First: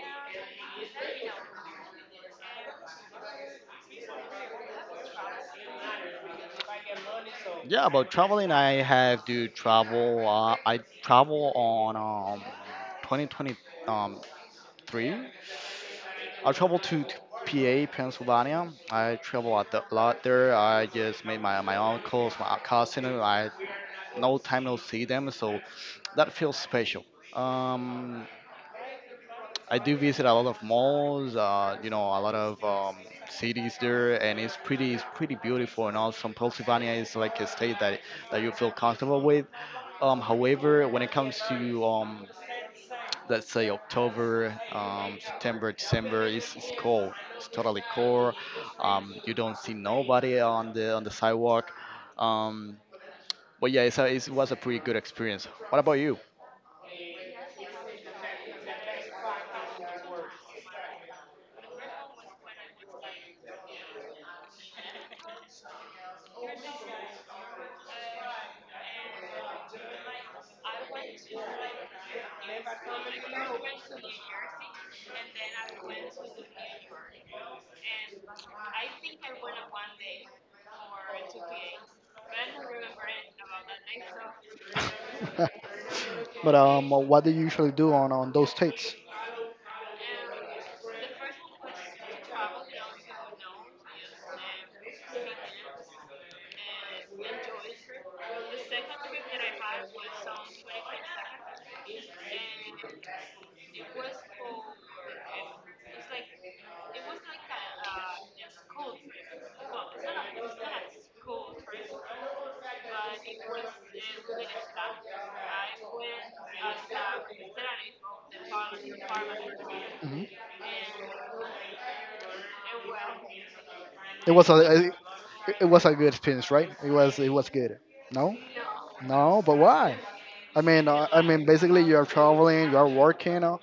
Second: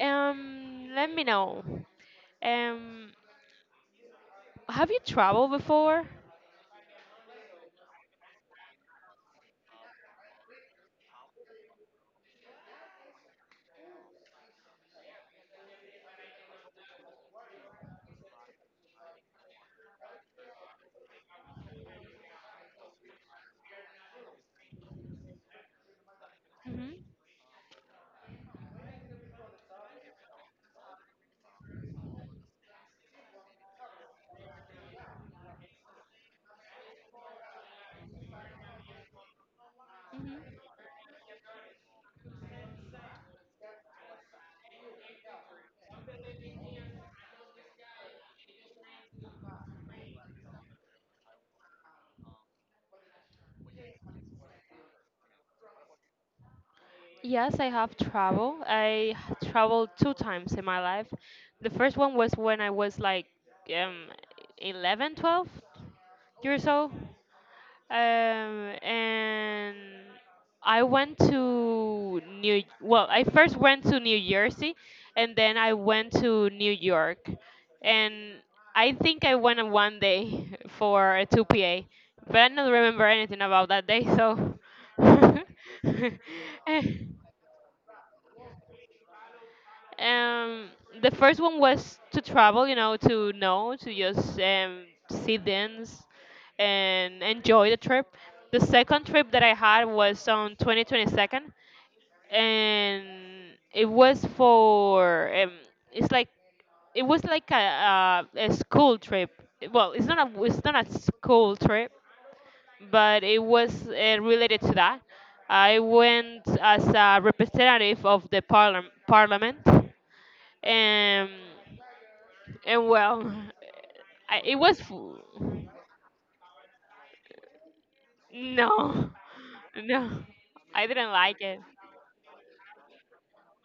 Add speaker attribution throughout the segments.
Speaker 1: let me know. Um, have you traveled before?
Speaker 2: Yeah, about traveling, I have to travel. I travel on um, 2023. I travel to PA, Pennsylvania. I travel a lot there. I just made my uncles, my cousin. I no time no see them, so that feels special.
Speaker 1: Hmm.
Speaker 2: Um, I do visit a lot of malls, a lot of cities there, and it's pretty beautiful. And also, Pennsylvania is like a state that you feel comfortable with.
Speaker 1: Hmm.
Speaker 2: However, when it comes to let's say October, September, December, it's cold. It's totally cold. You don't see nobody on the sidewalk. Um, but yeah, it was a pretty good experience. What about you?
Speaker 1: Yes, I have traveled. I traveled two times in my life. The first one was when I was like um, 11, 12 years old. And I went to New. Well, I first went to New Jersey, and then I went to New York, and I think I went on one day for a 2PA, but I don't remember anything about that day. So,
Speaker 2: But what do you usually do on those dates?
Speaker 1: Um, the first one was to travel, to know, to just see things and enjoy the trip. The second trip that I had was on 2022nd, and it was for it's like it was like a school trip. Well, it's not a school trip, but it was related to that. I went as a representative of the parliament.
Speaker 2: Mhm.
Speaker 1: Um, and well,
Speaker 2: It
Speaker 1: I,
Speaker 2: was
Speaker 1: it
Speaker 2: a
Speaker 1: was
Speaker 2: it
Speaker 1: fu-
Speaker 2: it was a good experience, right? It was good. No,
Speaker 1: no,
Speaker 2: no, but why?
Speaker 1: no, I didn't
Speaker 2: I
Speaker 1: like
Speaker 2: mean,
Speaker 1: it.
Speaker 2: basically you are traveling, you are working. Uh,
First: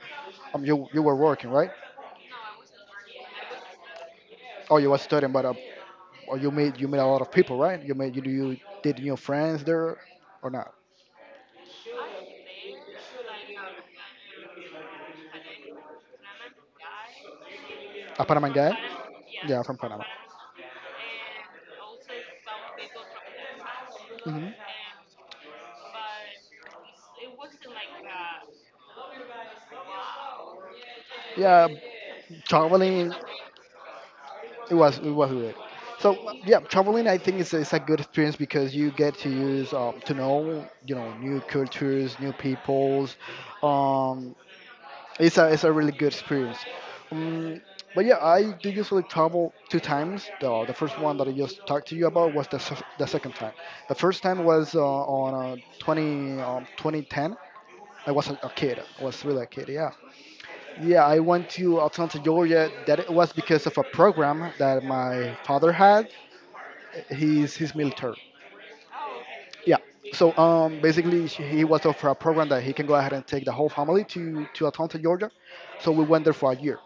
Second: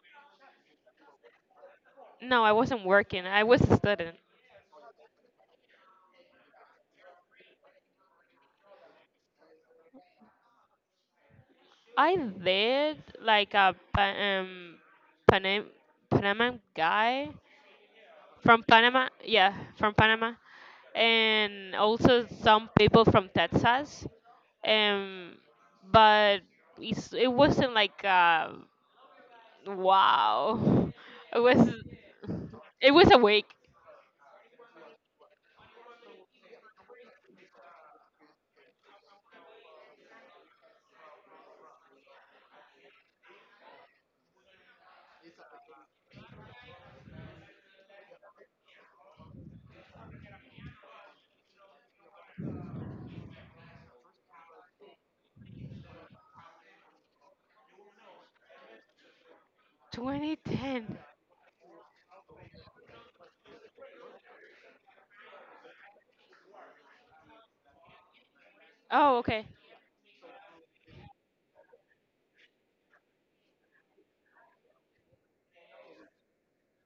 Speaker 2: um, You were working, right?
Speaker 1: No, I wasn't working. I was a student.
Speaker 2: Oh, you were studying, but or you made a lot of people, right? You made you You did new friends there or not?
Speaker 1: I did like a Panam Panama guy
Speaker 2: A Panama
Speaker 1: from
Speaker 2: guy?
Speaker 1: Panama. Yeah,
Speaker 2: Yeah, from
Speaker 1: from
Speaker 2: Panama.
Speaker 1: Panama, and also some people from Texas.
Speaker 2: Mhm.
Speaker 1: Um, but it wasn't like wow. It was
Speaker 2: Yeah,
Speaker 1: it was
Speaker 2: traveling
Speaker 1: a week.
Speaker 2: it was good. So yeah, traveling I think is a good experience because you get to use to know, you know, new cultures, new peoples. Um, it's a really good experience. Um, but yeah, I do usually travel two times. The first one that I just talked to you about was the second time. The first time was on 2010. I was a kid. I was really a kid, yeah.
Speaker 1: 2010.
Speaker 2: Yeah, I went to Atlanta, Georgia. That it was because of a program that my father had. He's military.
Speaker 1: Oh, okay.
Speaker 2: Yeah. So basically, he was offered a program that he can go ahead and take the whole family to Atlanta, Georgia. So we went there for a year.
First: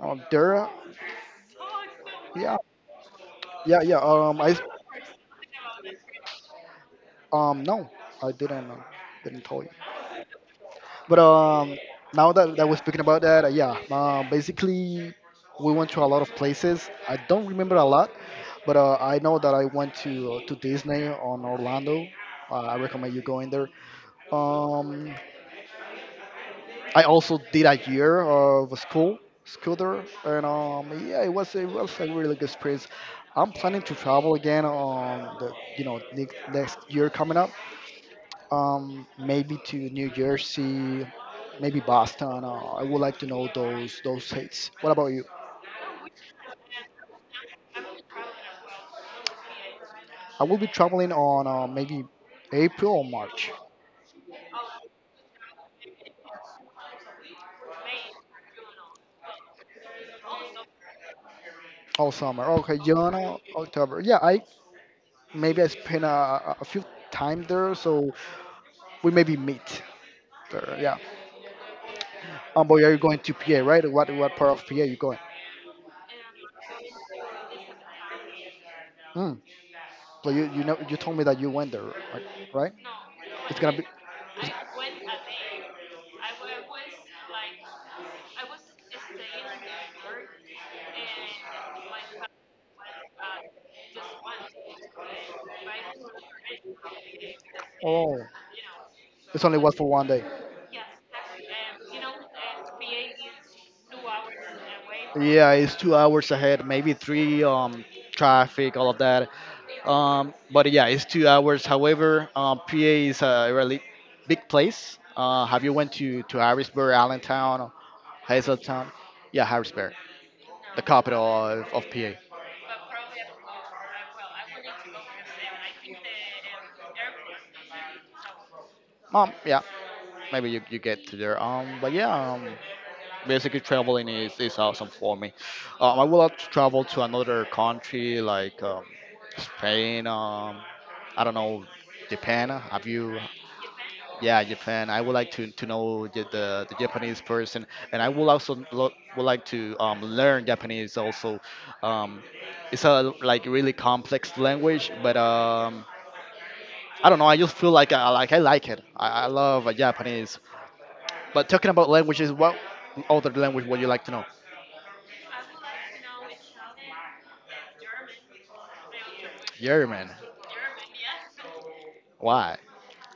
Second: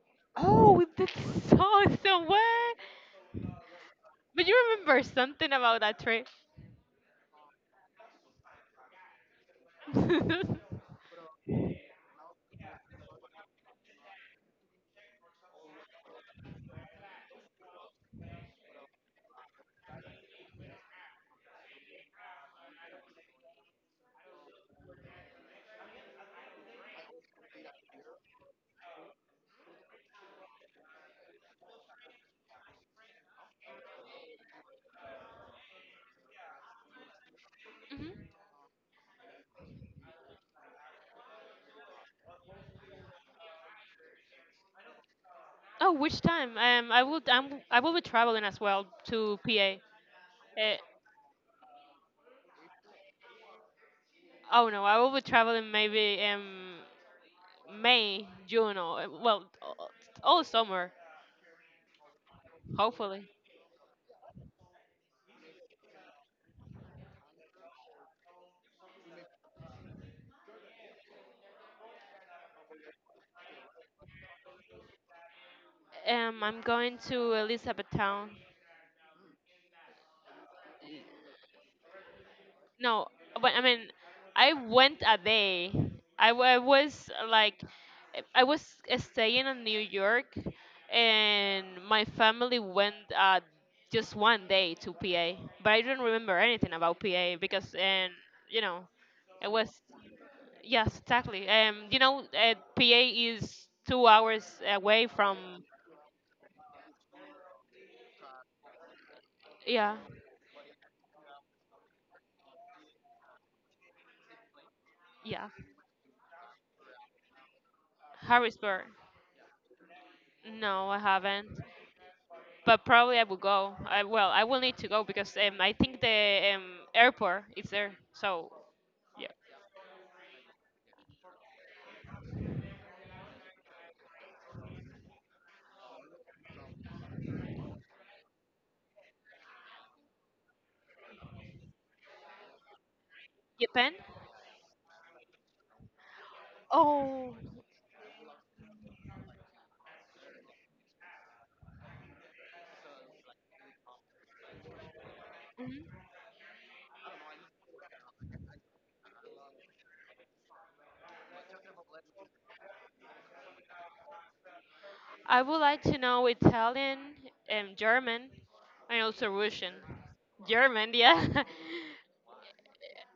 Speaker 2: There,
Speaker 1: Oh, with that song
Speaker 2: yeah,
Speaker 1: somewhere.
Speaker 2: yeah.
Speaker 1: But you remember something about that trip?
Speaker 2: No, I didn't tell you. But now that we're speaking about that, yeah, basically we went to a lot of places. I don't remember a lot, but I know that I went to Disney on Orlando. I recommend you going there. Um, I also did a year of school there, and yeah, it was a really good experience. I'm planning to travel again on the you know ne- next year coming up,
Speaker 1: Mhm.
Speaker 2: maybe to New Jersey, maybe Boston. I would like to know those states. What about you?
Speaker 1: Oh, which time? I will be traveling as well to PA.
Speaker 2: I will be
Speaker 1: Uh,
Speaker 2: traveling on maybe April or March
Speaker 1: oh no, I will be traveling maybe May, June, or well, all summer
Speaker 2: all summer. Okay, June,
Speaker 1: hopefully.
Speaker 2: October. Yeah, I maybe I spend a few time there, so we maybe meet there. Yeah. But are you going to PA, right? What part of PA you going?
Speaker 1: I'm going to Elizabethtown.
Speaker 2: Mm. So you know you told me that you went there, right?
Speaker 1: No, but
Speaker 2: It's
Speaker 1: I
Speaker 2: gonna
Speaker 1: mean,
Speaker 2: be.
Speaker 1: I went a day. I, wa- I was like I was staying in New York, and my family went just one day to PA, but I don't remember anything about PA, because, and
Speaker 2: Oh,
Speaker 1: you know
Speaker 2: it's
Speaker 1: it
Speaker 2: only
Speaker 1: was.
Speaker 2: was for 1 day.
Speaker 1: Yes, exactly. PA is 2 hours away from...
Speaker 2: Yeah, it's 2 hours ahead, maybe three. Traffic, all of that.
Speaker 1: Yeah,
Speaker 2: But yeah, it's 2 hours. However, PA is a really big place.
Speaker 1: yeah.
Speaker 2: Have you went to Harrisburg, Allentown,
Speaker 1: Harrisburg.
Speaker 2: Hazeltown? Yeah, Harrisburg, the
Speaker 1: No, I
Speaker 2: capital
Speaker 1: haven't,
Speaker 2: of PA.
Speaker 1: but probably I will go. Well, I will need to go because I think the airport is there. So yeah,
Speaker 2: Yeah, you get to there. But yeah, basically is awesome for me. I would like to travel to another country like Spain. I don't know, Japan. Have you?
Speaker 1: Japan.
Speaker 2: Yeah, Japan. I would like to know the Japanese
Speaker 1: Oh,
Speaker 2: person, and I would also would like to learn Japanese also. Um, it's a like really complex language, but
Speaker 1: mhm.
Speaker 2: I don't know. I just feel like I like it. I love Japanese. But talking about languages, what other language would you like to know?
Speaker 1: I would like to know Italian, German, and also Russian.
Speaker 2: German.
Speaker 1: German, yeah.
Speaker 2: Why?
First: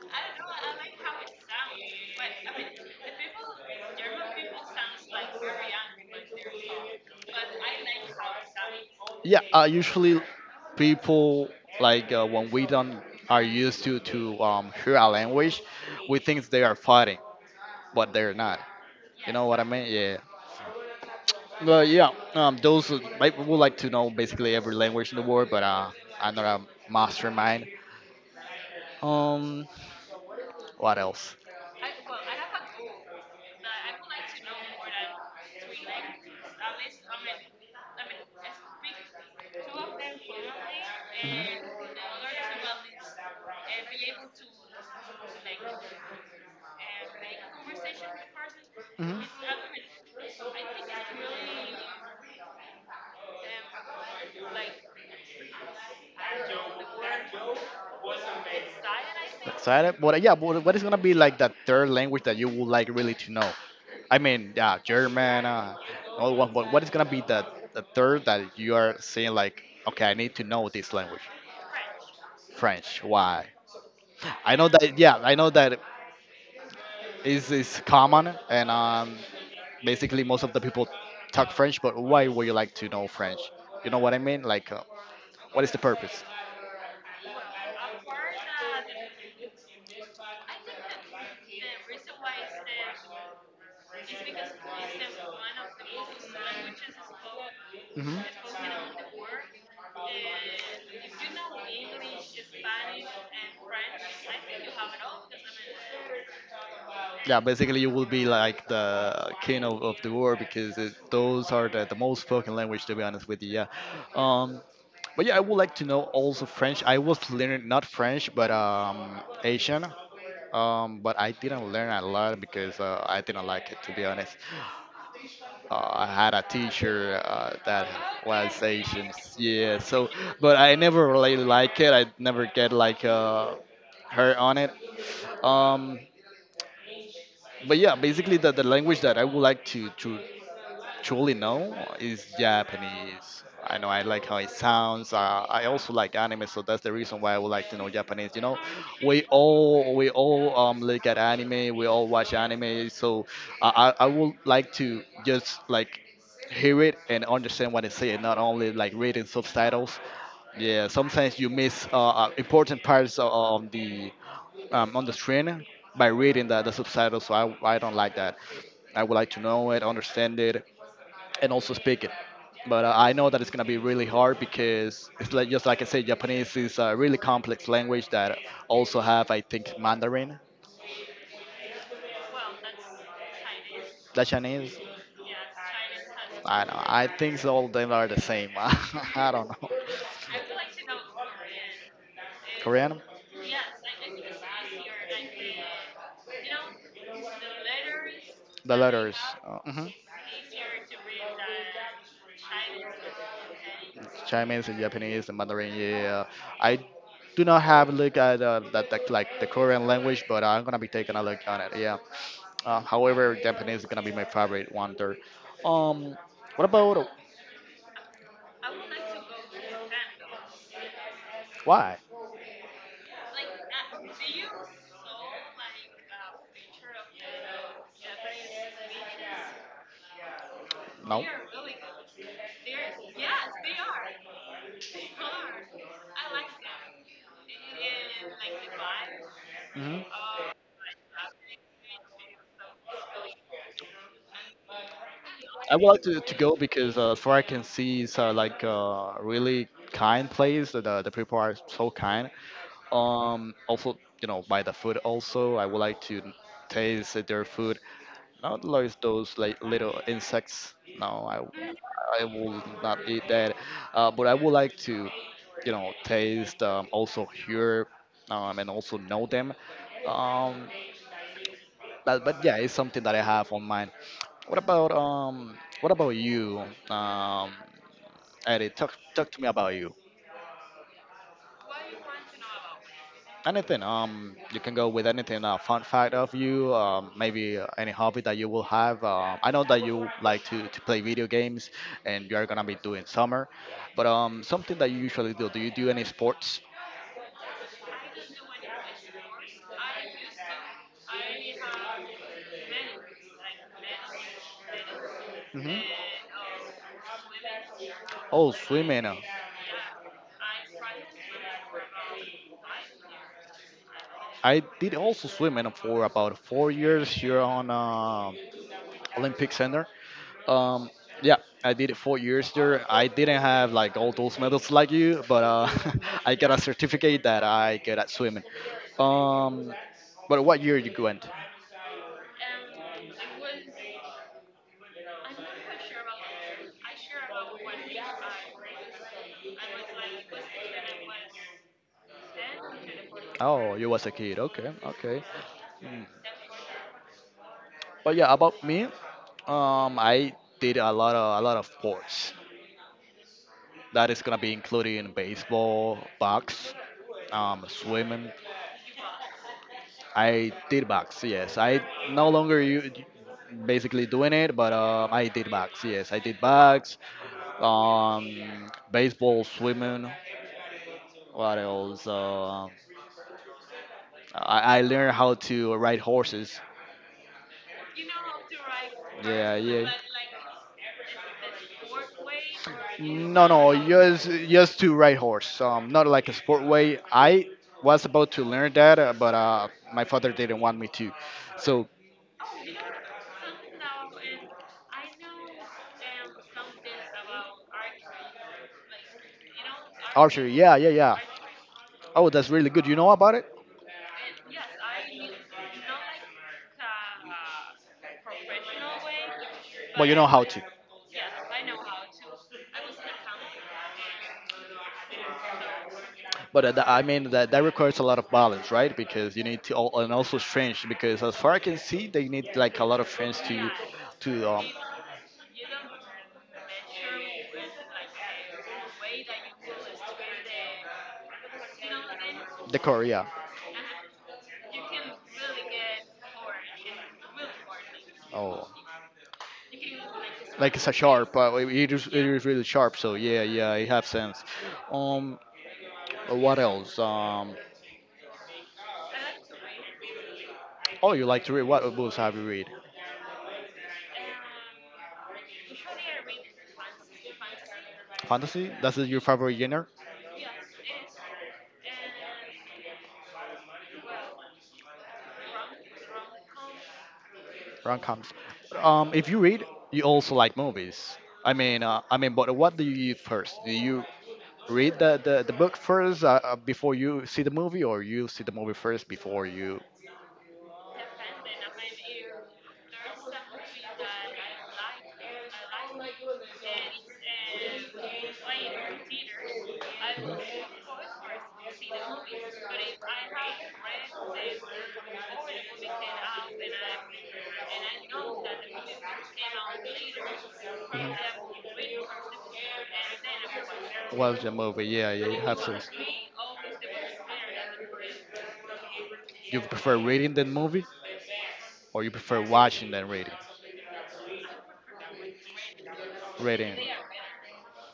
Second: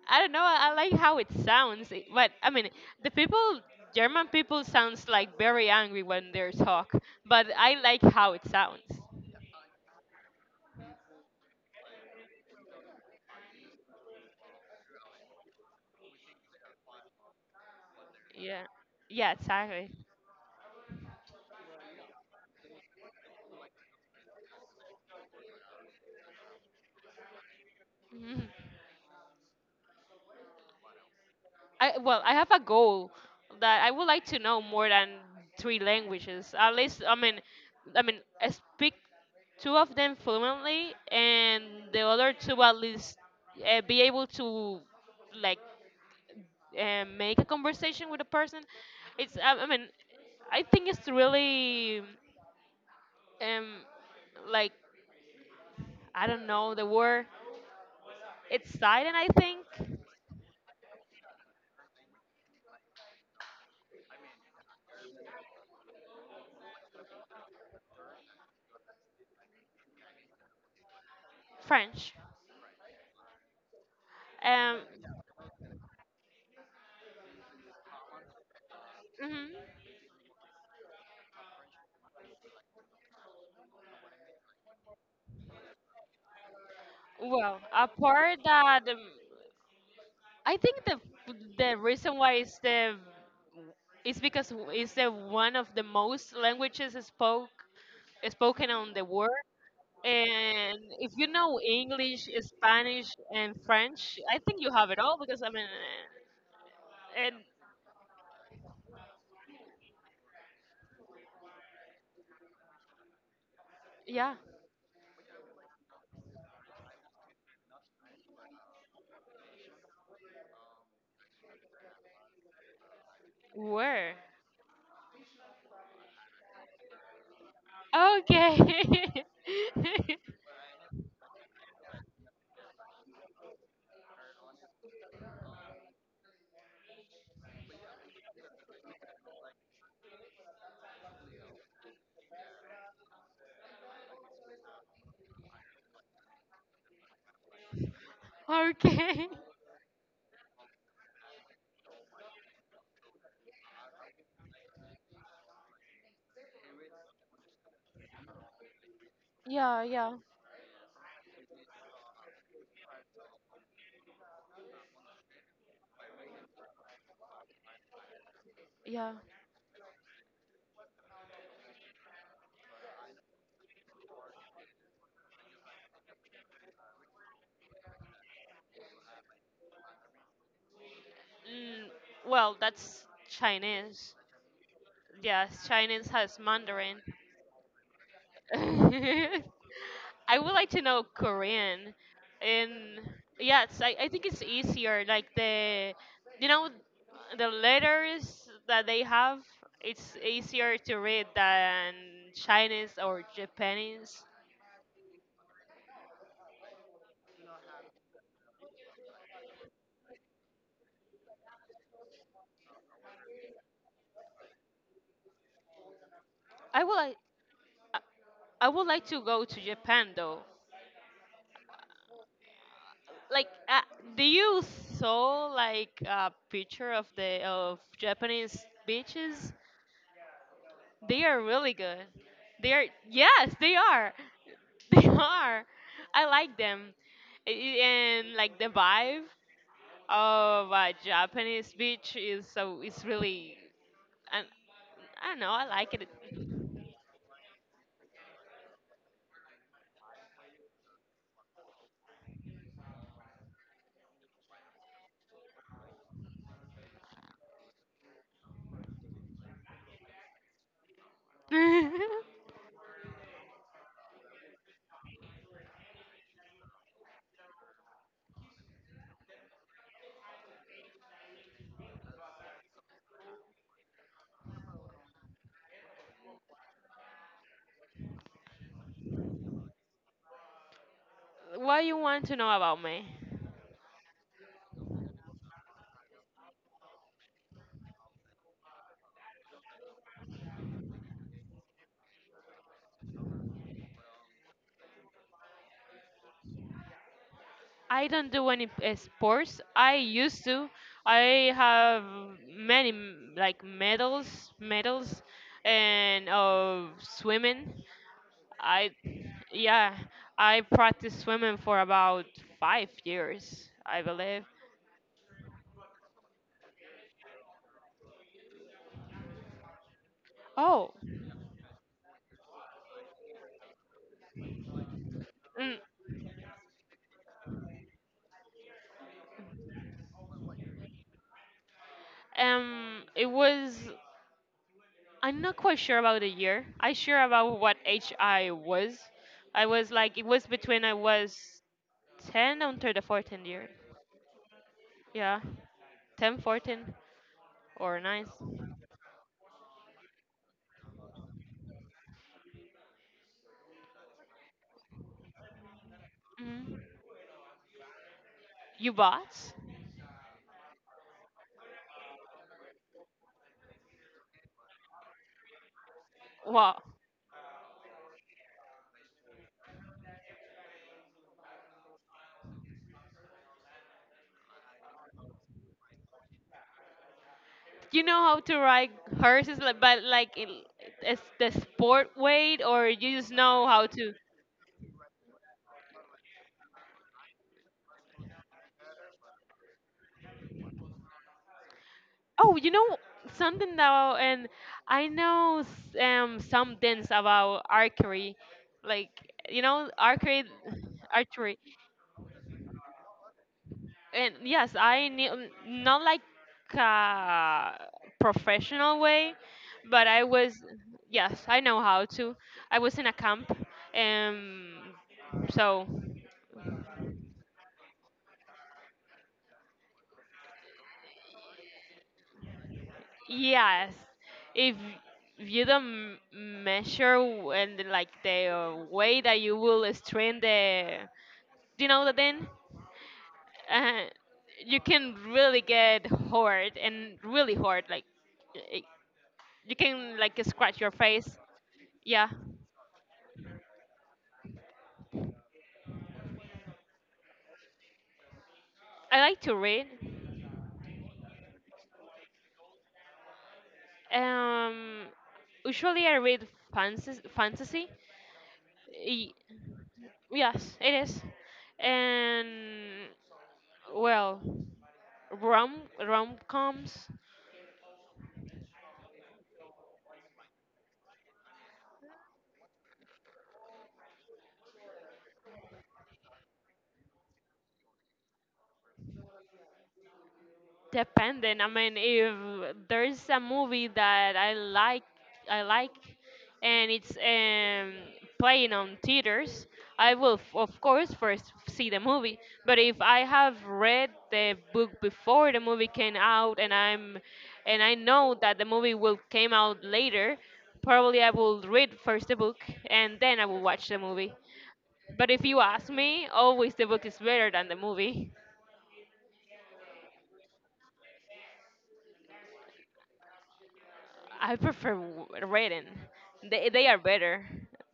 Speaker 1: I don't know. I like how it sounds, but I mean, the people, German people, sounds like very angry when they talk. But I like how it sounds.
Speaker 2: Yeah, usually people like when we don't are used to hear a language, we think they are fighting, but they're not.
Speaker 1: Yeah. Yeah,
Speaker 2: You know what I mean?
Speaker 1: exactly.
Speaker 2: Yeah. Well, yeah, those who might would like to know basically every language in the world, but I'm not a mastermind. Um, what else?
Speaker 1: I Well, I have a goal that I would like to know more than three languages. At least, I mean, I speak two of them fluently, and the other two at least be able to like make a conversation with a person.
Speaker 2: Mhm. Mhm.
Speaker 1: I mean, I think it's really um like I don't know the word. It's silent, I think
Speaker 2: Excited? But yeah, but what is gonna be like that third language that you would like really to know? I mean, yeah, German, all one, but what is gonna be the third that you are saying like, okay, I need to know this language?
Speaker 1: French.
Speaker 2: French. Why? I know
Speaker 1: Um,
Speaker 2: that. Yeah, I know that is common and
Speaker 1: mhm.
Speaker 2: basically most of the people talk French. But why would you like to know French? You know what I mean? Like, what is the purpose?
Speaker 1: Well, a part that. I think the reason why is because it's the one of the most languages
Speaker 2: Hmm.
Speaker 1: spoken on the world. And if you know English, Spanish, and French, I think you have it all because, I mean, and
Speaker 2: Yeah, basically you will be like the king of the world because it, those are the most spoken language to be honest with you. Yeah.
Speaker 1: yeah,
Speaker 2: Um, but yeah, I would like to know also French. I was learning not French, but Asian. But I didn't learn a lot because I didn't like it to be
Speaker 1: where?
Speaker 2: honest. I had a teacher that
Speaker 1: Okay,
Speaker 2: was Asian, yeah. So, but I never really like it. I never get like her on it. Um, but yeah, basically the language that I would like to truly no, is Japanese. I know I like how it sounds. I also like anime, so that's the reason why I would like to know Japanese. You know,
Speaker 1: okay,
Speaker 2: we all look at anime, we all watch anime, so I would like to just like hear it and understand what they say, and not only like reading
Speaker 1: yeah,
Speaker 2: subtitles.
Speaker 1: yeah,
Speaker 2: Yeah, sometimes you miss important parts of the on the screen by reading the subtitles, so I don't like that. I
Speaker 1: yeah.
Speaker 2: would like to know it, understand it, and also speak it. But I know that it's gonna be really hard because it's like just like I said, Japanese is a really complex language that also have I think Mandarin,
Speaker 1: Mm, well, that's Chinese.
Speaker 2: the Chinese.
Speaker 1: Yes, Chinese has
Speaker 2: I know.
Speaker 1: Mandarin.
Speaker 2: I think so all of them are the same. I don't know.
Speaker 1: I would like to know Korean, and
Speaker 2: Korean?
Speaker 1: yes, I think it's easier. Like the, you know, letters
Speaker 2: The
Speaker 1: that they
Speaker 2: letters.
Speaker 1: have,
Speaker 2: Mhm.
Speaker 1: it's easier to read than Chinese or Japanese.
Speaker 2: Chinese and Japanese and Mandarin. Yeah, I do not have a look at that like the Korean language, but I'm gonna be taking a look on it. Yeah. However, Japanese is gonna be my favorite one there. Um, what
Speaker 1: I
Speaker 2: about
Speaker 1: would like, I I would like to go to Japan though.
Speaker 2: why?
Speaker 1: Like, do you saw like a picture of the of Japanese beaches?
Speaker 2: No.
Speaker 1: They are really good. They are, yes, they are. They are. I like them. And like the vibe
Speaker 2: Mhm.
Speaker 1: of a Japanese beach is so it's really, I, I don't know, I
Speaker 2: I would
Speaker 1: like
Speaker 2: like
Speaker 1: it.
Speaker 2: to go because as far I can see, it's like a really kind place. The people are so kind. Also, you know, by the food also, I would like to taste their food. Not like those like little insects. No, I will not eat that. But I would like to, you know, taste also hear and also know them. Um. But yeah, it's something that I have on mind. What about um? What about you, um, Eddie? Talk to me about you.
Speaker 1: What you want to know about me?
Speaker 2: Anything you can go with anything. A fun fact of you, maybe any hobby that you will have. I know that you like to play video games, and you are gonna be doing summer. But something that you usually do. Do you do any sports?
Speaker 1: I don't do any sports. I used to. I have many like medals, medals,
Speaker 2: Hmm.
Speaker 1: and of swimming.
Speaker 2: Oh,
Speaker 1: I,
Speaker 2: swimming.
Speaker 1: yeah, I practiced swimming for about 5 years, I believe.
Speaker 2: I did also swimming for about 4 years here on. Olympic Center.
Speaker 1: Oh.
Speaker 2: Um, yeah, I did it 4 years there. I didn't have like all those medals like you, but
Speaker 1: mm,
Speaker 2: I got a certificate that I get at swimming. Um, but what year you went?
Speaker 1: it was. I'm not quite sure about the year. I sure about what age I was. I was like it was between I was 10 until the 14th year.
Speaker 2: Oh, you was a kid. Okay, okay.
Speaker 1: Yeah,
Speaker 2: Mm.
Speaker 1: 10, 14 or
Speaker 2: But
Speaker 1: 9.
Speaker 2: yeah, about me, I did a lot of sports. That is gonna be including baseball, box,
Speaker 1: Mm.
Speaker 2: swimming.
Speaker 1: You bought?
Speaker 2: I did box, yes. I no longer u- Basically doing it, but I did box, yes. I did
Speaker 1: Wow.
Speaker 2: box, baseball, swimming. What else? I learned how to ride horses.
Speaker 1: You know how to ride
Speaker 2: Yeah,
Speaker 1: horses, like,
Speaker 2: yeah.
Speaker 1: but like in, it's the sport way, or you just
Speaker 2: No,
Speaker 1: know
Speaker 2: no,
Speaker 1: how to?
Speaker 2: just to ride horse. Not like a sport way. I was about to learn that, but my father didn't want me to. So
Speaker 1: Oh, you know something though, and I know some things about archery, like you know archery,
Speaker 2: Archery, yeah, yeah.
Speaker 1: archery,
Speaker 2: Oh, that's really good. You know about it?
Speaker 1: and yes, I knew not like a professional way,
Speaker 2: But
Speaker 1: but
Speaker 2: you
Speaker 1: I
Speaker 2: know how
Speaker 1: was,
Speaker 2: to.
Speaker 1: yes, I know how to. I was in a camp, um, so
Speaker 2: But that- I mean that that requires a lot of balance, right? Because you need to, al- and also strength. Because as far I can see, they need like a lot of strength
Speaker 1: yes,
Speaker 2: to
Speaker 1: if you don't measure and like the way that you will strain the, that then
Speaker 2: the Korea.
Speaker 1: uh, you can really get hurt and really hurt. Like, y- you can
Speaker 2: Oh,
Speaker 1: like
Speaker 2: like
Speaker 1: scratch
Speaker 2: it's a
Speaker 1: your face.
Speaker 2: sharp. It it is it yeah.
Speaker 1: Yeah,
Speaker 2: Is really sharp. So yeah, yeah, it has sense. Um, what else?
Speaker 1: I like to read.
Speaker 2: Oh, you like to read? What books have you read?
Speaker 1: um Usually I read fantasy.
Speaker 2: Fantasy? That's your
Speaker 1: Y-
Speaker 2: favorite genre?
Speaker 1: yes, it is. And well, rom coms.
Speaker 2: Rom coms. If you read, you also like movies. I mean, but what do you eat first? Do you read the book first before you see the movie, or you see the movie first before you?
Speaker 1: Dependent. I mean, if there's a movie that I like, and it's playing on theaters, I will of course first see the movie. But if I have read the book before the movie came out, and I know that the movie will came out later, probably I will read first the book, and then I will watch the movie.
Speaker 2: Watch the movie. Yeah, yeah,
Speaker 1: But
Speaker 2: you
Speaker 1: if you
Speaker 2: have to.
Speaker 1: ask me, always the book is better than the movie.
Speaker 2: You prefer reading than movie, or you prefer watching than reading?
Speaker 1: I prefer written. They
Speaker 2: Reading.
Speaker 1: they are better.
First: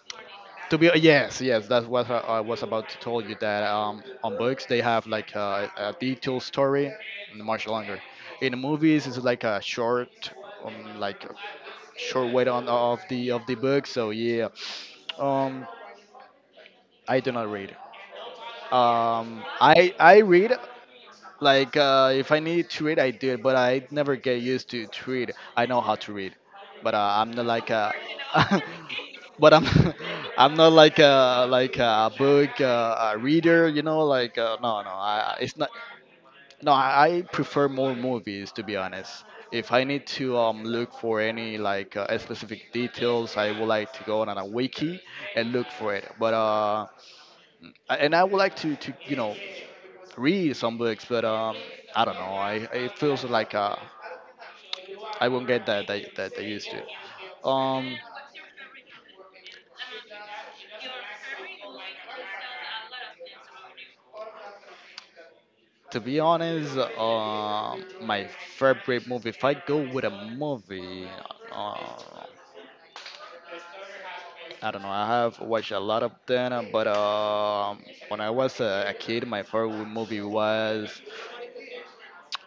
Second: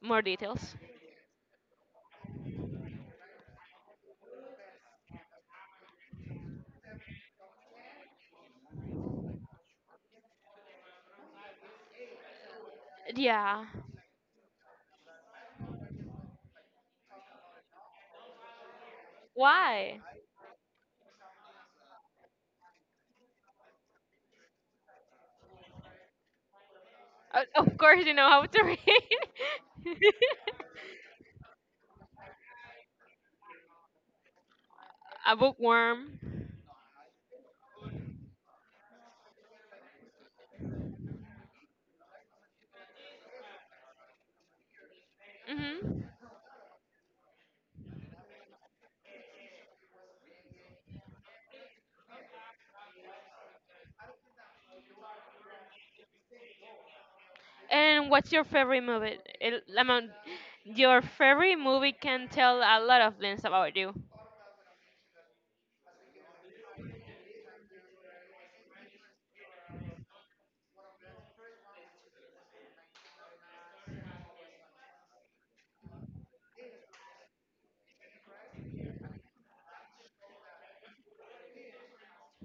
Speaker 1: More details.
Speaker 2: Yes, that's what I was about to tell you that on books they have like a detailed story, and much longer. In movies, it's like a short way on of the
Speaker 1: Yeah.
Speaker 2: book. So yeah, um, I do not read. I
Speaker 1: Why?
Speaker 2: I read like if I need to read, I do it, but I never get used to read. I know how to read, but I'm not like
Speaker 1: Of
Speaker 2: a,
Speaker 1: course you know how to read.
Speaker 2: but I'm I'm not like a like a book a reader. You know, like no no
Speaker 1: A
Speaker 2: it's
Speaker 1: bookworm.
Speaker 2: no I prefer more movies to be honest. If I need to look for any like specific details, I would like to go on a wiki and look for it.
Speaker 1: Hmm.
Speaker 2: But and I would like to you know read some books, but I don't know. I it feels like I won't get that I used to.
Speaker 1: And what's your favorite movie? El- I Your favorite movie can tell a lot of things about you.
Speaker 2: To be honest, my favorite movie. If I go with a movie, uh, I don't know. I have watched a lot of them, but when I was a kid, my favorite movie was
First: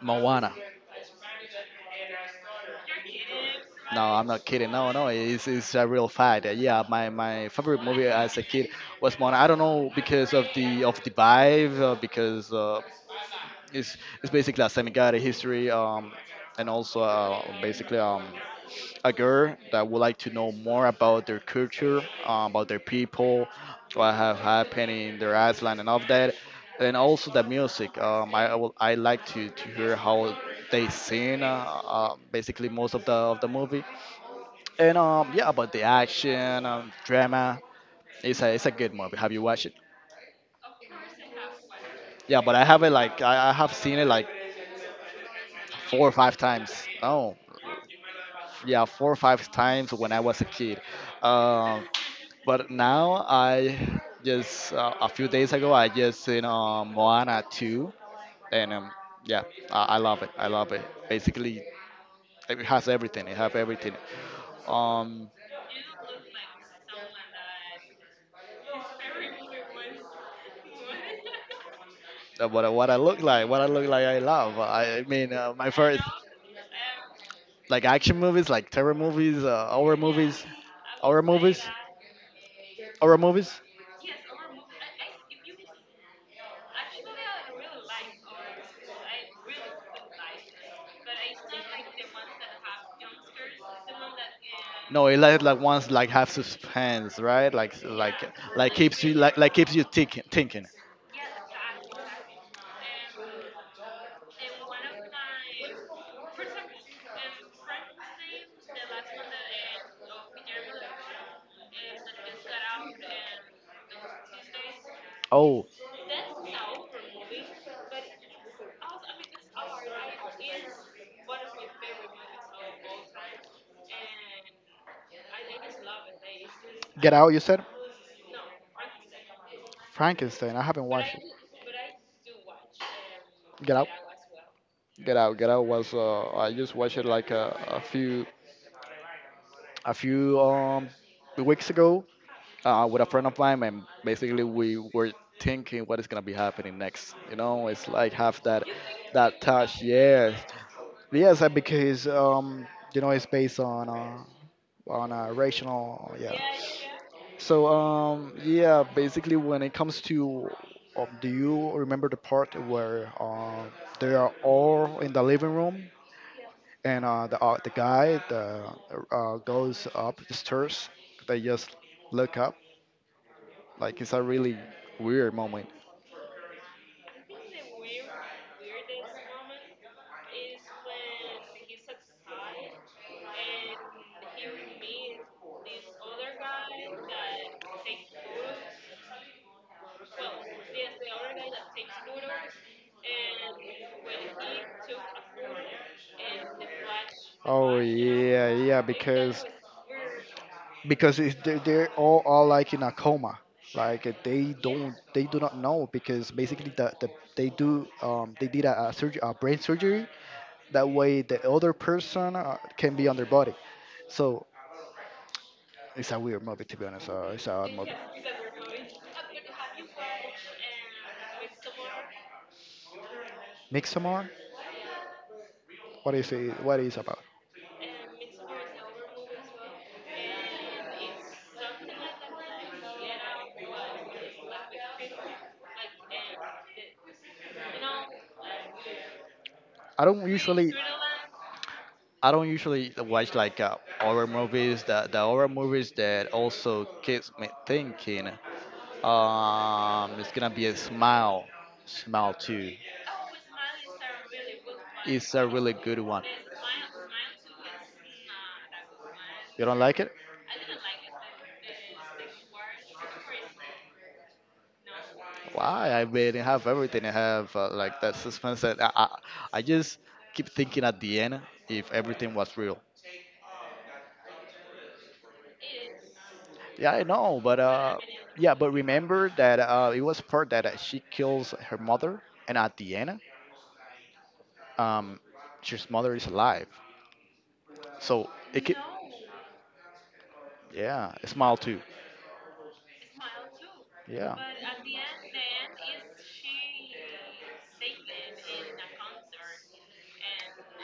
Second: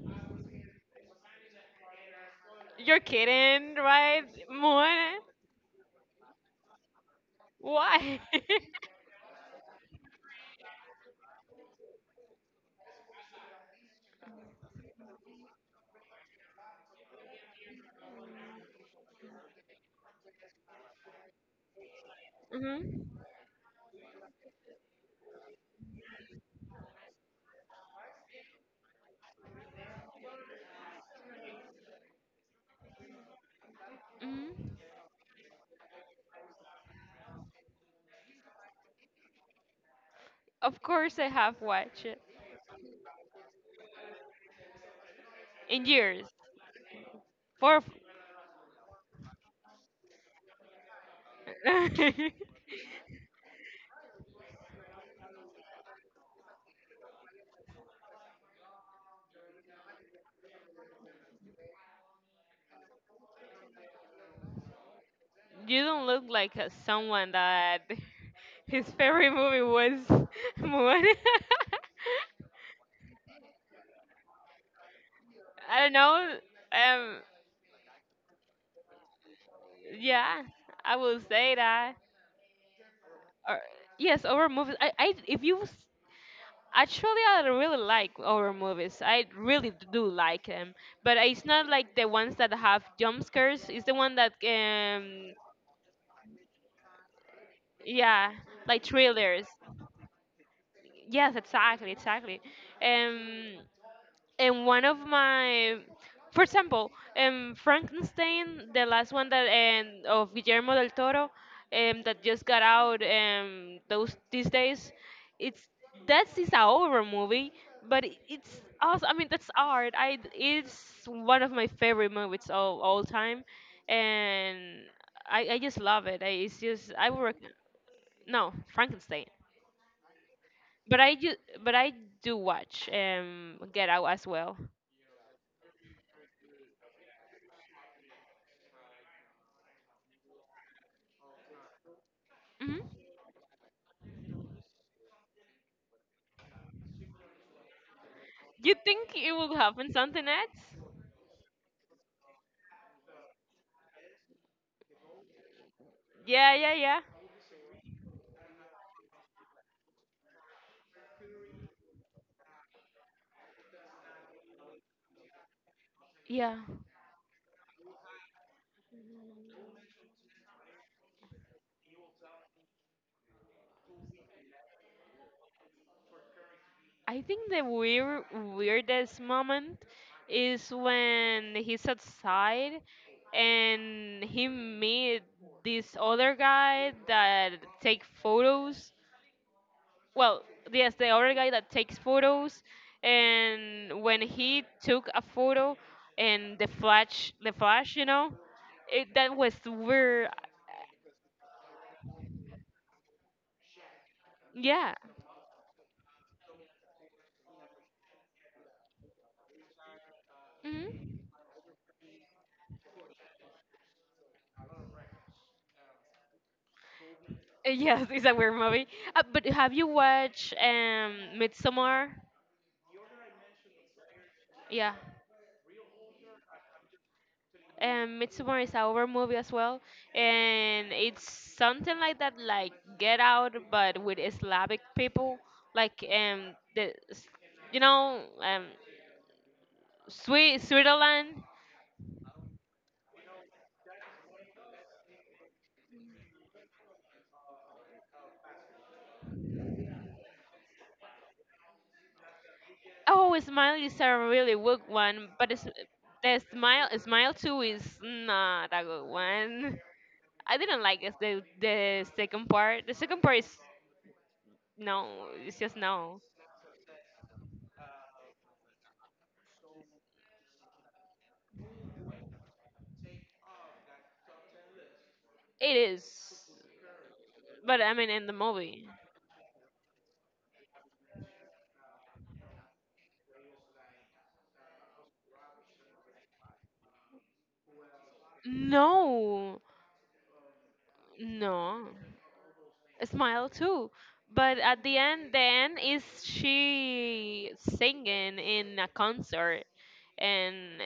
Speaker 2: Moana.
Speaker 1: You're kidding,
Speaker 2: No,
Speaker 1: right?
Speaker 2: I'm not kidding. No, no,
Speaker 1: Moana?
Speaker 2: it's a real fact. Yeah, my favorite movie
Speaker 1: Why?
Speaker 2: as a kid was Moana. I don't know because of the vibe, because it's it's basically a semi-guided history, and also basically a girl that would like to know more about their culture, about their
Speaker 1: Hmm.
Speaker 2: people, what have happened in their island, and all of that, and also the music. I like to hear how they sing. Basically, most of the movie
Speaker 1: Hmm.
Speaker 2: and yeah, about the action, drama, it's a good movie. Have you watched it?
Speaker 1: Of course I have watched it
Speaker 2: Yeah, but I have it like I have seen it like
Speaker 1: in
Speaker 2: four or
Speaker 1: years.
Speaker 2: five times. Oh,
Speaker 1: For.
Speaker 2: yeah, four or five times when I was a kid. Um, but now I just a few days ago I just seen Moana two, and yeah, I love it. I love it. Basically, it has everything. It has everything. Um,
Speaker 1: You don't look like someone that his favorite movie was Moana.
Speaker 2: What I look like, what I look like, I love. I mean, my
Speaker 1: I don't
Speaker 2: first
Speaker 1: know. Um,
Speaker 2: like action movies, like terror movies,
Speaker 1: yeah, I will
Speaker 2: horror
Speaker 1: say
Speaker 2: movies,
Speaker 1: that.
Speaker 2: horror
Speaker 1: Or,
Speaker 2: movies.
Speaker 1: yes, horror movies. I, if you s- Actually, I really like horror movies. I really do like them, but it's not like the ones that have jump scares. It's the one that,
Speaker 2: No, it like ones like have suspense, right?
Speaker 1: yeah, like
Speaker 2: Keeps you
Speaker 1: thrillers.
Speaker 2: keeps you thinking.
Speaker 1: Yes, exactly, exactly. Um, and one of my for example, Frankenstein, the last one that, of Guillermo del Toro, that just got out, those these days. it's
Speaker 2: Oh,
Speaker 1: that's is a horror movie, but it's also, I mean, that's art. I It's one of my favorite movies of all time. And I just love it. I, it's just I
Speaker 2: Get
Speaker 1: would
Speaker 2: Out, you
Speaker 1: rec-
Speaker 2: said?
Speaker 1: No, Frankenstein.
Speaker 2: Frankenstein. I haven't
Speaker 1: But I
Speaker 2: watched
Speaker 1: do. But I do watch
Speaker 2: Get
Speaker 1: Get
Speaker 2: Out.
Speaker 1: Out as well.
Speaker 2: Get Out. Get Out was I just watched it like a few weeks ago
Speaker 1: Mm-hmm.
Speaker 2: with a friend of mine, and basically we were thinking what is gonna be happening next. You know, it's like have that
Speaker 1: You think it
Speaker 2: that
Speaker 1: will
Speaker 2: touch.
Speaker 1: happen something
Speaker 2: Yes,
Speaker 1: else?
Speaker 2: Yes, because you know it's based on a rational, yeah.
Speaker 1: Yeah, yeah, yeah.
Speaker 2: So yeah, basically when it comes to um, do you remember the part where they are all in the living room
Speaker 1: Yeah.
Speaker 2: and the guy the goes up the stairs. They just look up. Like it's a really weird moment.
Speaker 1: I think the weirdest moment is when he's outside and he meet this other guy that take photos. Well, yes, the other guy that takes photos, and when he took a photo, and the
Speaker 2: Oh
Speaker 1: flash,
Speaker 2: yeah, yeah.
Speaker 1: that
Speaker 2: Because
Speaker 1: was weird.
Speaker 2: because they're all are like in a coma like
Speaker 1: Yeah.
Speaker 2: they do not know because basically they did a surgery a brain surgery that
Speaker 1: Mhm.
Speaker 2: way the other person can be on their body so it's a weird movie to be honest it's a
Speaker 1: Yes, it's a weird movie. But have you watched Midsommar?
Speaker 2: Midsommar
Speaker 1: Yeah.
Speaker 2: what is it What is it about?
Speaker 1: Midsommar is a horror movie as well, and it's something like that, like Get Out, but with Slavic people, like the, s- you know,
Speaker 2: I don't
Speaker 1: Sweet
Speaker 2: usually
Speaker 1: Switzerland.
Speaker 2: I don't usually watch like horror movies. The horror movies that also kids me thinking. It's gonna be a smile, smile too.
Speaker 1: Oh, Smile is a really good one,
Speaker 2: It's a
Speaker 1: but
Speaker 2: really good one.
Speaker 1: the Smile Two is not a good
Speaker 2: You
Speaker 1: one.
Speaker 2: don't like it?
Speaker 1: I didn't like it, the second part. The second part is no. It's just
Speaker 2: Why? I
Speaker 1: no.
Speaker 2: mean, it have everything. It have like that suspense. And I just keep thinking at the end if everything was real.
Speaker 1: It is.
Speaker 2: Yeah, I know, but
Speaker 1: But I mean, in the
Speaker 2: yeah, but
Speaker 1: movie.
Speaker 2: remember that it was part that she kills her mother, and at the end, um, her mother is alive. So it could,
Speaker 1: No.
Speaker 2: yeah, a smile too.
Speaker 1: No. Smile too.
Speaker 2: Yeah.
Speaker 1: But at the end, then is she singing in a concert and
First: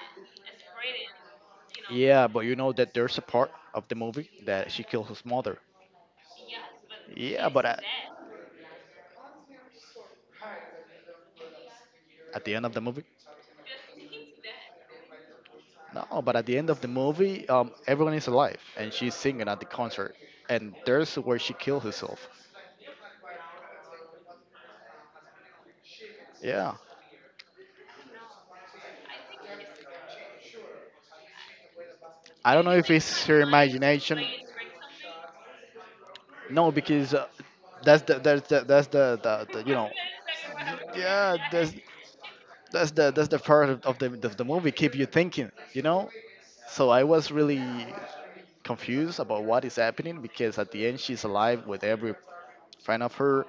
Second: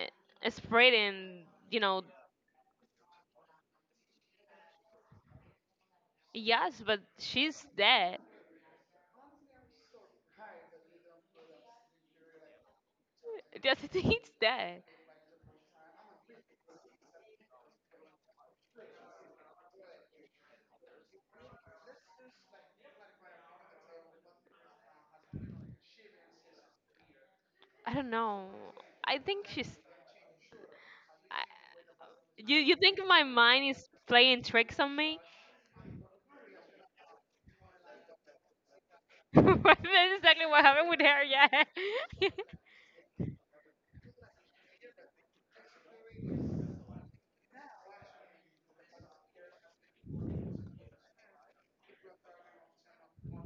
Speaker 1: spreading, you know,
Speaker 2: Yeah, but you know that there's a part of the movie that she kills his mother.
Speaker 1: yes, but
Speaker 2: Yeah,
Speaker 1: she's dead.
Speaker 2: at the end of the movie.
Speaker 1: Yes, I think it's dead.
Speaker 2: No, but at the end of the movie, everyone is alive, and she's singing at the concert, and there's where she kills herself. Yeah,
Speaker 1: I don't know. I think she's. I,
Speaker 2: I
Speaker 1: you
Speaker 2: don't know
Speaker 1: you
Speaker 2: if
Speaker 1: think my
Speaker 2: it's her
Speaker 1: mind is
Speaker 2: imagination.
Speaker 1: playing tricks on me?
Speaker 2: No, because that's the that's the that's the you
Speaker 1: That's
Speaker 2: know
Speaker 1: exactly what happened with her.
Speaker 2: yeah
Speaker 1: Yeah.
Speaker 2: that's the part of the movie keep you thinking you know. So I was really confused about what is happening because at the end she's alive with every friend of her,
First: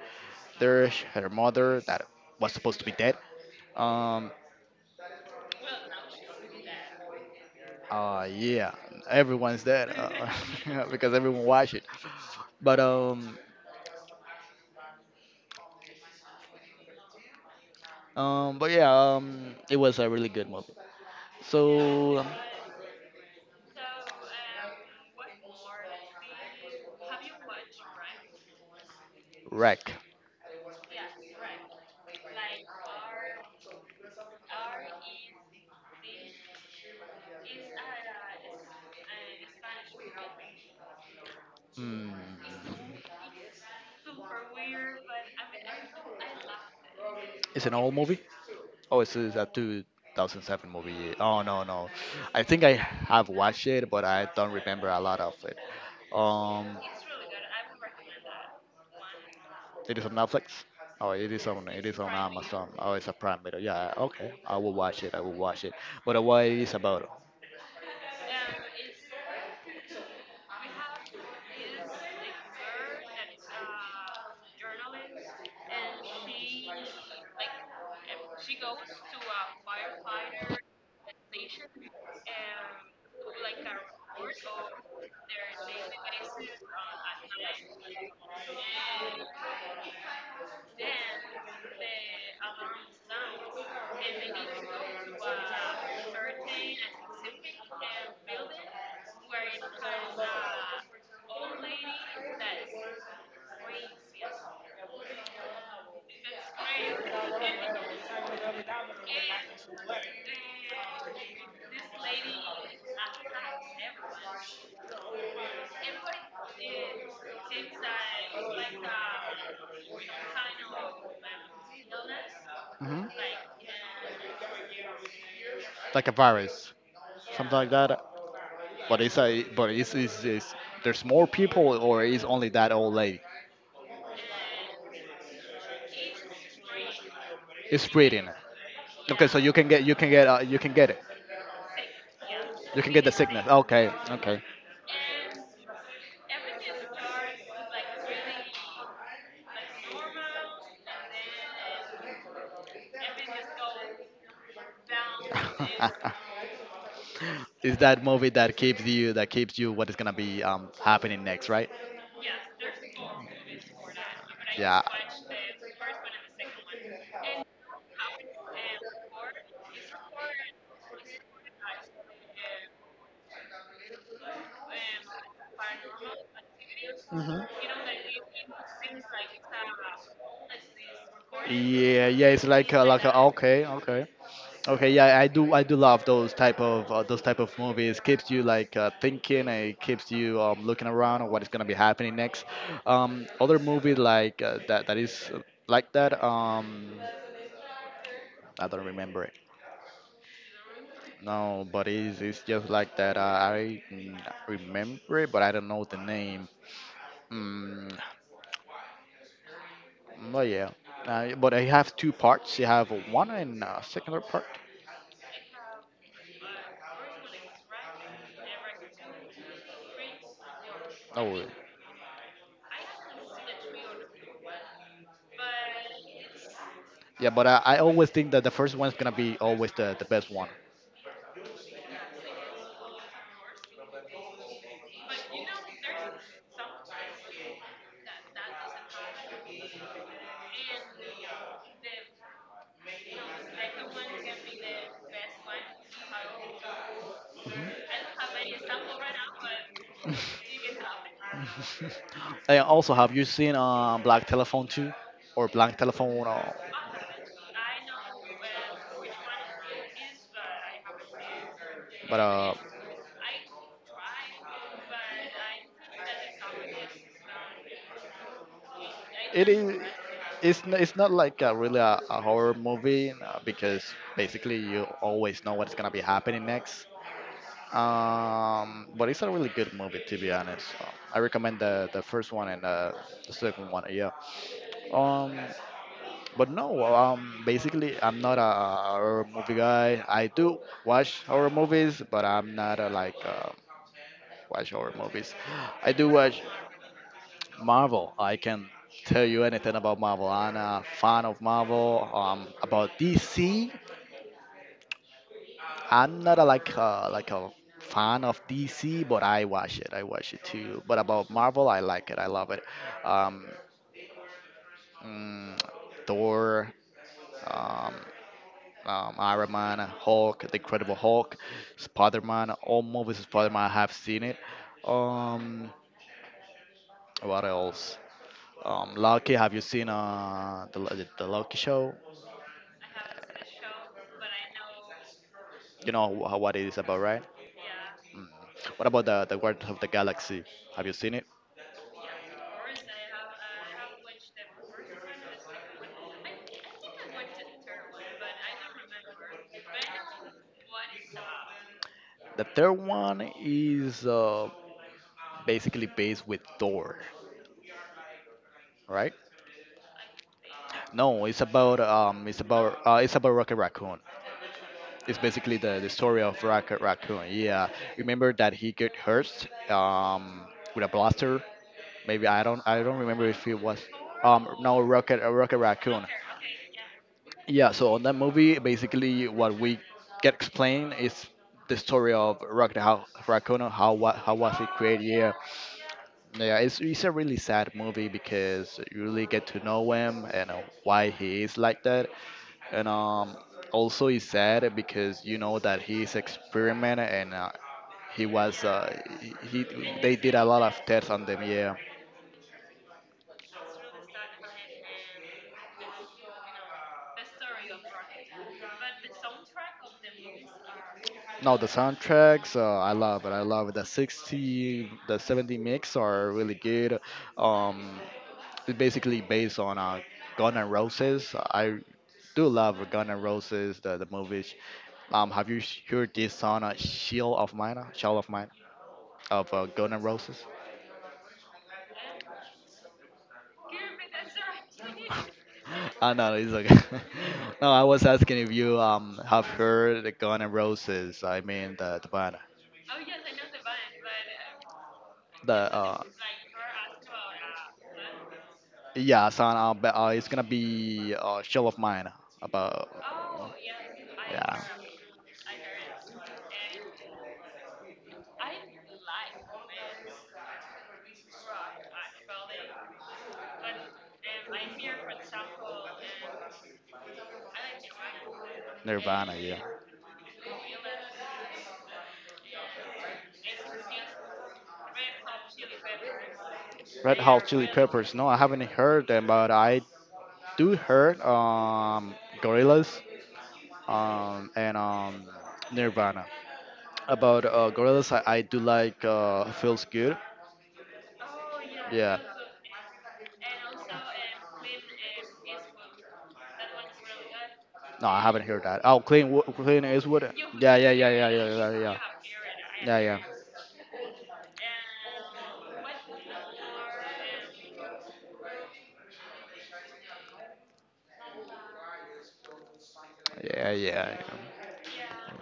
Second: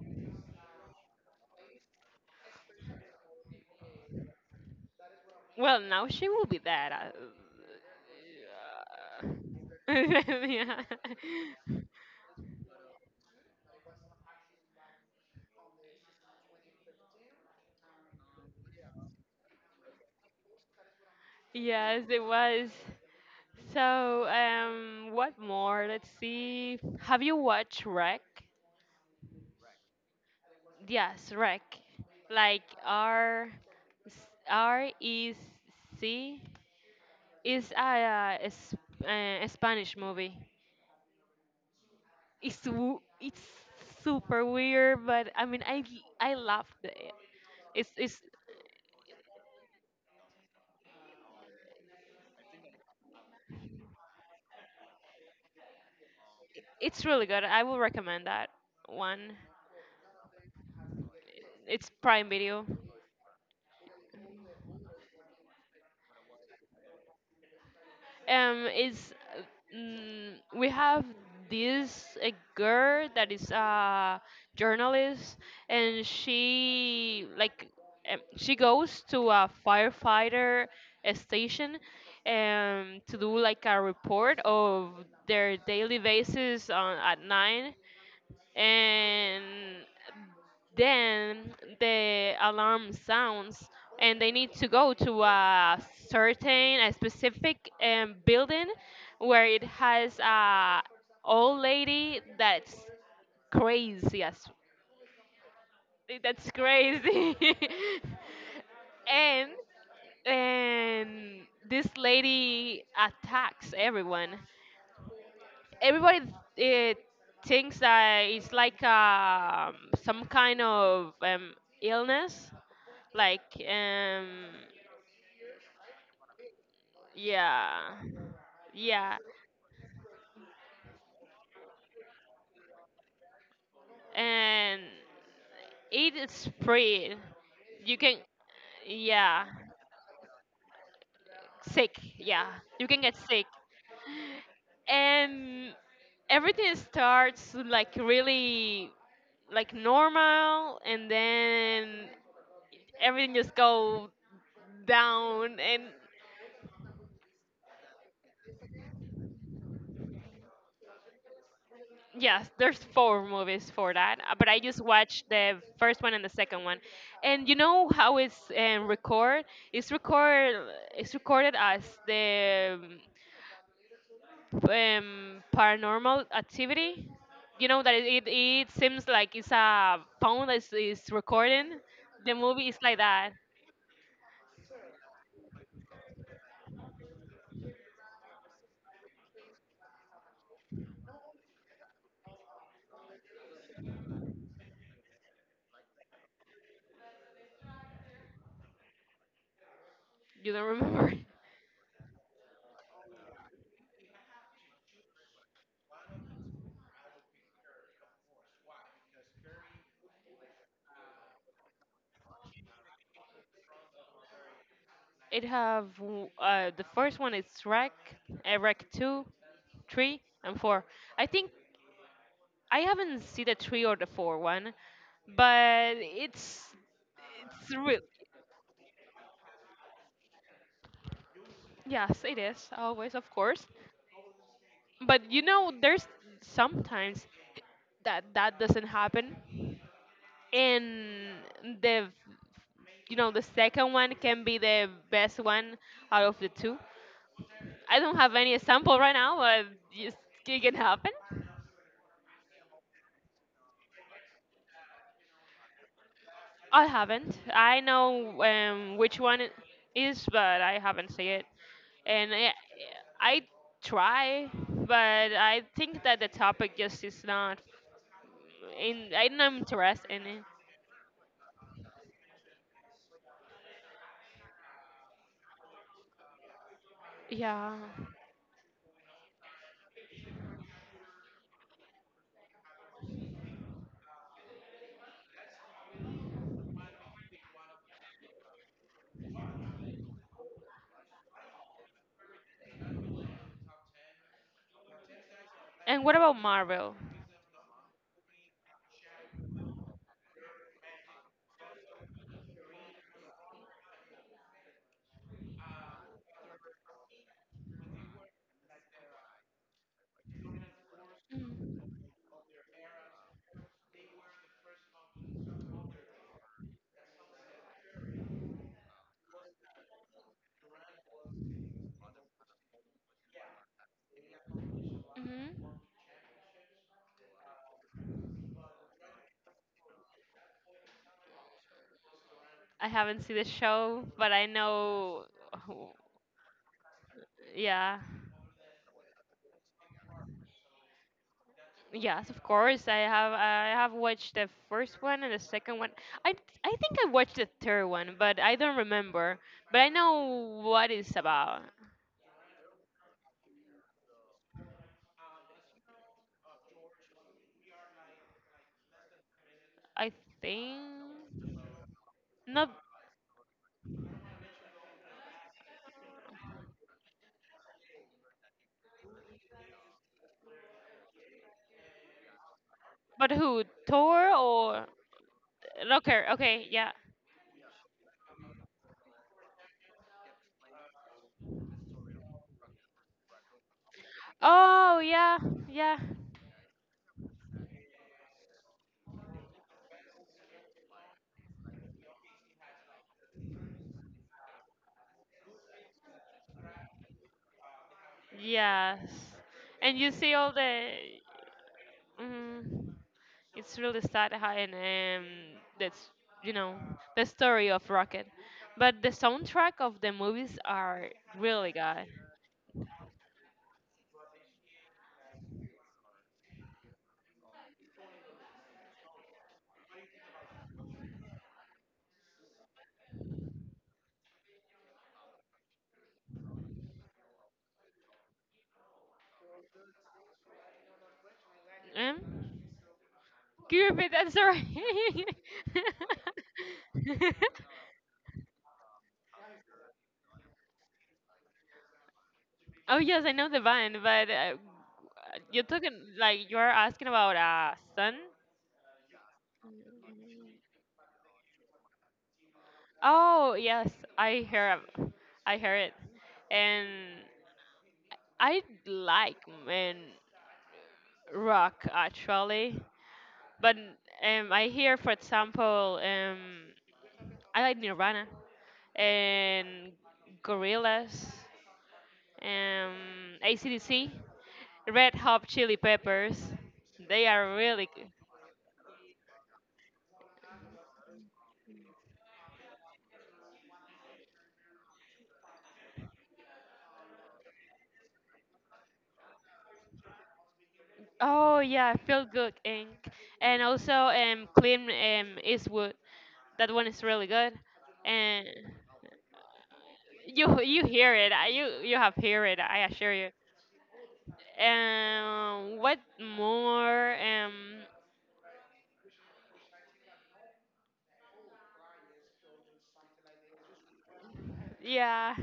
Speaker 2: there, her mother that was supposed to be dead. Um,
Speaker 1: Well, now she will be dead.
Speaker 2: yeah, everyone's dead
Speaker 1: Yeah.
Speaker 2: yeah, because everyone watched
Speaker 1: Yeah.
Speaker 2: it. But um, but yeah, it was a really good movie.
Speaker 1: Yes, it
Speaker 2: So,
Speaker 1: was. So, what more? Let's see. Have you watched Rec?
Speaker 2: wreck.
Speaker 1: Yes, Rec. Like REC is a Spanish movie.
Speaker 2: Hmm.
Speaker 1: It's super weird, but I mean, I loved it.
Speaker 2: It's an
Speaker 1: It's
Speaker 2: old movie.
Speaker 1: it's
Speaker 2: Oh, it's a 2007 movie. Oh no no, I think I have watched it, but I don't remember a lot of it. Um,
Speaker 1: it's really good. I will recommend that one.
Speaker 2: It is on Netflix. Oh, it
Speaker 1: It's
Speaker 2: is on
Speaker 1: Prime Video.
Speaker 2: Amazon. Oh, it's a Prime Video. Yeah, okay. I will watch it. I will watch it. But what it is about?
Speaker 1: um is we have this a girl that is a journalist, and she goes to a firefighter station to do like a report of their daily basis on at nine, and then the alarm sounds, and they need to go to a specific building where it has a old lady that's crazy as, that's crazy. and and this lady attacks everyone everybody. Thinks that it's like, some kind of, illness,
Speaker 2: Hmm,
Speaker 1: like, um
Speaker 2: like a virus, something like that.
Speaker 1: yeah,
Speaker 2: But
Speaker 1: yeah.
Speaker 2: it's a but it's there's more people or is only that old lady?
Speaker 1: And it is spread.
Speaker 2: It's
Speaker 1: You can,
Speaker 2: spreading. Okay, so
Speaker 1: yeah,
Speaker 2: you can get it.
Speaker 1: sick. Yeah,
Speaker 2: You
Speaker 1: you
Speaker 2: can
Speaker 1: can
Speaker 2: get the
Speaker 1: get sick,
Speaker 2: sickness. Okay, okay.
Speaker 1: and everything starts like really, like normal, and then everything just go down. And
Speaker 2: Is that movie that keeps you what is gonna be happening next, right?
Speaker 1: yes, there's four movies for that, but I just
Speaker 2: Yeah.
Speaker 1: watched the first one and the second one. And you know how it's, record? It's record. It's recorded as the, paranormal activity.
Speaker 2: Mhm.
Speaker 1: You know that, it seems like it's a phone that is recording.
Speaker 2: Yeah, yeah,
Speaker 1: The
Speaker 2: it's
Speaker 1: movie
Speaker 2: like
Speaker 1: is like that.
Speaker 2: okay, okay. Okay, yeah, I do. I do love those type of movies. Keeps you like thinking. And it keeps you looking around on what is gonna be happening next. Other movie like that that is like that. I don't remember it.
Speaker 1: You don't remember?
Speaker 2: No, but it's just like that. Remember it, but I don't know the name. Mm, well, yeah. But I have two parts. You have one and second part.
Speaker 1: It have the first one is Rec, Rec two, three, and four. I
Speaker 2: Oh, yeah.
Speaker 1: think I haven't seen the three or the four one, but
Speaker 2: Yeah, but
Speaker 1: it's
Speaker 2: I
Speaker 1: real.
Speaker 2: always think that the first one's gonna be always the best one.
Speaker 1: Yes, it is always, of course. But you know, there's sometimes that that doesn't happen, and the you know the second one can be the best one out of the two. I don't have any example right now, but yes, it can happen.
Speaker 2: I also have you seen Black Telephone 2 or Black Telephone
Speaker 1: I haven't. I know, which one it is, but I haven't seen it.
Speaker 2: but
Speaker 1: And I try, but I think that the topic just is not in. I'm
Speaker 2: it
Speaker 1: not
Speaker 2: is
Speaker 1: interested in it.
Speaker 2: it's it's not like a really a horror movie because basically you always know what's gonna be happening next.
Speaker 1: Yeah.
Speaker 2: But it's a really good movie to be honest. I recommend the first one and the second one. Yeah. Um, but no, basically, I'm not a horror movie guy. I do watch horror movies, but I'm not a like watch horror movies. I
Speaker 1: And
Speaker 2: do
Speaker 1: what about
Speaker 2: watch
Speaker 1: Marvel?
Speaker 2: Marvel. I can tell you anything about Marvel. I'm a fan of Marvel. About DC, I'm not a like a fan of DC, but I watch it. I watch it too. But about Marvel, I like it. I love it. Um, mm, Thor. Um, Iron Man, Hulk, The Incredible Hulk, Spider Man. All movies of Spider Man I have seen it. Um,
Speaker 1: Mm-hmm.
Speaker 2: what else? Loki. Have you seen the Loki show?
Speaker 1: I haven't seen the show, but I know.
Speaker 2: You know what it is about, right?
Speaker 1: Yeah.
Speaker 2: What about the Guardians of the Galaxy? Have you seen it?
Speaker 1: Yes, of course. I have watched the first one and the second one. I I think I watched the third one, but I don't remember. But I know what it's about.
Speaker 2: The third one is basically based with Thor, right?
Speaker 1: I think
Speaker 2: No, it's about
Speaker 1: not.
Speaker 2: it's about Rocket Raccoon. It's basically the story of Rocket Raccoon. Yeah, remember that he got hurt with a blaster. Maybe I don't remember
Speaker 1: But
Speaker 2: if it
Speaker 1: who?
Speaker 2: was
Speaker 1: Thor
Speaker 2: no
Speaker 1: or
Speaker 2: Rocket Rocket Raccoon.
Speaker 1: Locker? Okay, yeah.
Speaker 2: Yeah, so on that movie, basically what we get explained is the story of Rocket how, Raccoon, how what how was it
Speaker 1: Oh
Speaker 2: created? Yeah,
Speaker 1: yeah, yeah,
Speaker 2: no, yeah, it's a really sad movie because you really get to know him and why he is like that, and also it's sad because you know that he's experiment and he was uh,
Speaker 1: yes.
Speaker 2: he, he
Speaker 1: And you
Speaker 2: they
Speaker 1: see
Speaker 2: did a
Speaker 1: all
Speaker 2: lot of
Speaker 1: the.
Speaker 2: tests on them. Yeah.
Speaker 1: Mm. It's really sad how, and that's, you know the story of Rocket, but the soundtrack of the movies are
Speaker 2: No, the
Speaker 1: really good.
Speaker 2: soundtracks, I love it. I love it. The 60s, the 70s mix are really good. Um, it's basically based on Guns N' Roses. I do love Guns N' Roses, the movies. Have you heard this song, Shield of Mine? Uh, Shell of Mine, of Guns N' Roses?
Speaker 1: Um, can you repeat that? Sorry.
Speaker 2: I know, it's okay. No, I was asking if you have heard the Guns N' Roses. I mean the band,
Speaker 1: Oh yes, I know the band, but you're
Speaker 2: the
Speaker 1: talking like you're asking about Sun.
Speaker 2: yeah, so it's gonna be a show of mine about
Speaker 1: Oh yes, I
Speaker 2: yeah.
Speaker 1: hear ab- I hear it, and I like man rock actually. But I hear, for example, I like Nirvana
Speaker 2: Nirvana, yeah.
Speaker 1: and Gorillaz, um, ACDC, Red Hot Chili Peppers.
Speaker 2: Red
Speaker 1: They
Speaker 2: Hot
Speaker 1: are
Speaker 2: Chili
Speaker 1: really good.
Speaker 2: Peppers. No, I haven't heard them, but I do heard Gorillaz and Nirvana. About Gorillaz, I do like Feels Good.
Speaker 1: Oh yeah,
Speaker 2: Yeah.
Speaker 1: Feel Good Inc. And also Clint, Eastwood. That one is really good.
Speaker 2: No, I haven't
Speaker 1: And
Speaker 2: heard that. Oh, Clean, Wo- Clean Eastwood. Yeah,
Speaker 1: you
Speaker 2: yeah, yeah,
Speaker 1: hear
Speaker 2: yeah, yeah,
Speaker 1: it. I-
Speaker 2: yeah,
Speaker 1: You you
Speaker 2: yeah, yeah,
Speaker 1: have hear it. I
Speaker 2: yeah,
Speaker 1: assure
Speaker 2: yeah.
Speaker 1: you. What more?
Speaker 2: Yeah. Yeah, yeah.
Speaker 1: Yeah.